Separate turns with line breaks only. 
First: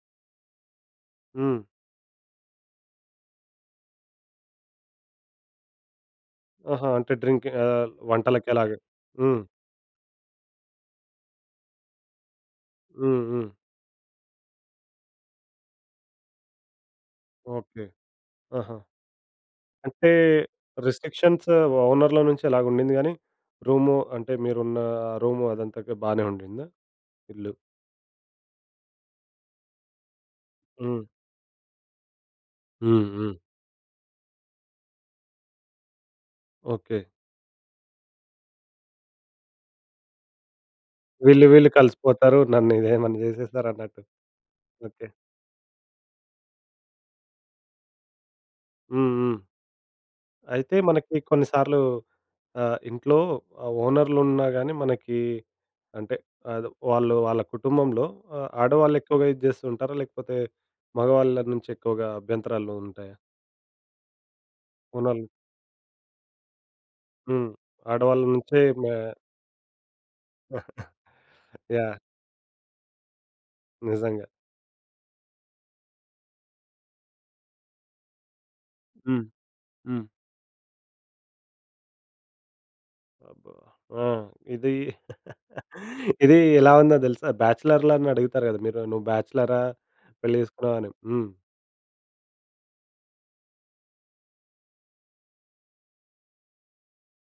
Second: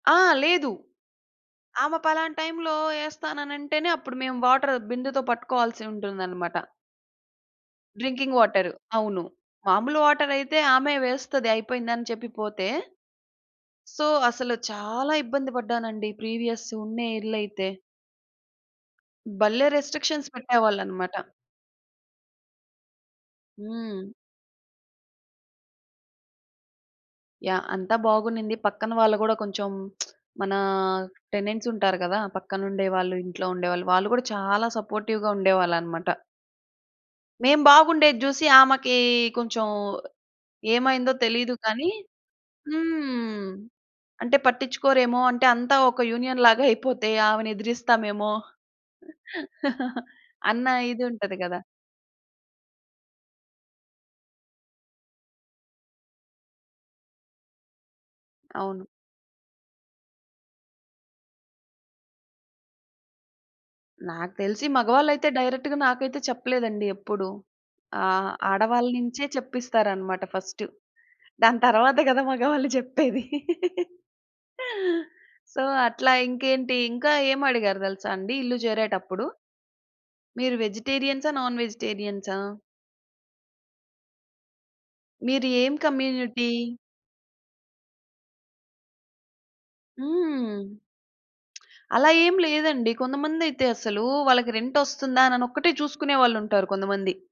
ఆ! లేదు.
హ్మ్.
ఆమె పలానా టైంలో ఏస్తాననంటేనే అప్పుడు మేము వాటరు బిందెతో పట్టుకోవాల్సి ఉంటుందన్నమాట.
ఆహా! అంటే డ్రింక్ ఆహ్,
డ్రింకింగ్
వంటలకి
వాటర్.
అలాగా.
అవును.
హ్మ్.
మాములు వాటరయితే ఆమె వేస్తది అయిపోయింది అని చెప్పి పోతే
హ్మ్. హ్మ్.
సో, అసలు చాలా ఇబ్బంది పడ్డానండి ప్రీవియస్ ఉన్న ఇల్లయితే.
ఓకే. ఆహా!
భలే
అంటే
రెస్ట్రిక్షన్స్ పెట్టేవాళ్ళన్నమాట.
రిస్ట్రిక్షన్స్ ఓనర్‌ల నుంచి అలాగ ఉండింది గాని, రూము
హ్మ్.
అంటే మీరున్న రూము అదంతా‌గా బాగానే ఉండిందా ఇల్లు?
యాహ్! అంతా బాగునింది. పక్కన వాళ్ళు గూడా కొంచెం మన
హ్మ్.
టెనెంట్స్ ఉంటారు గదా! పక్కన ఉండేవాళ్ళు,
హుహు.
ఇంట్లో ఉండేవాళ్ళు. వాళ్ళు గూడా చాలా సపోర్టివ్‌గా ఉండేవాళ్ళన్నమాట.
ఓకే.
మేము బాగుండేది జూసి ఆమెకి కొంచెం ఏమైందో
వీళ్ళు,
తెలీదు
వీళ్ళు
గానీ
కలిసిపోతారు నన్నేదేమన్నా
హ్మ్.
జేసేస్తారన్నట్టు.
అంటే
ఓకే.
పట్టించుకోరేమో అంటే అంతా ఒక యూనియన్ లాగా అయిపోతే ఆమెని ఎదిరిస్తామేమో
హ్మ్. హ్మ్.
అన్న
అయితే
ఇది
మనకి
ఉంటది గదా!
కొన్నిసార్లు ఆహ్, ఇంట్లో ఆ ఓనర్లు ఉన్నా గాని మనకి అంటే అదే వాళ్ళు వాళ్ళ కుటుంబంలో ఆ
అవును.
ఆడవాళ్ళు ఎక్కువగా ఇది చేస్తూ ఉంటారా? లేకపోతే మగవాళ్ళ నుంచి ఎక్కువగా అభ్యంతరాలు ఉంటాయా?
నాకు తెలిసి
ఓనర్‌లు.
మగవాళ్ళైతే డైరెక్ట్‌గా నాకైతే చెప్పలేదండి ఎప్పుడూ.
హ్మ్. ఆడవాళ్ళ
ఆహ్,
నుంచే‌
ఆడవాళ్ళ
మా
నుంచే చెప్పిస్తారన్నమాట ఫస్ట్ దాని తర్వాత
యాహ్!
గదా! మగవాళ్ళు చెప్పేది.
నిజంగా.
సో అట్లా ఇంకేంటి ఇంకా ఏమడిగారు దెలుసా అండి ఇల్లు
హ్మ్.
జేరేటప్పుడు.
హ్మ్.
మీరు వెజిటేరియ‌న్సా? నాన్ వెజిటేరియన్సా?
అబ్బా! ఆ! ఇది
మీరు ఏం
ఇది
కమ్యూనిటీ?
ఎలా ఉందో దెలుసా? బ్యాచలర్‌ల‌ని అడుగుతారు గదా! మీరు, నువ్వు బ్యాచలరా పెళ్లి
హ్మ్.
జేసుకున్నావా? అని. హ్మ్.
అలా ఏం లేదండి. కొందమందైతే అసలు వాళ్ళకి రెంటొస్తుందా అననొక్కటే చూసుకునేవాళ్ళుంటారు కొందమంది.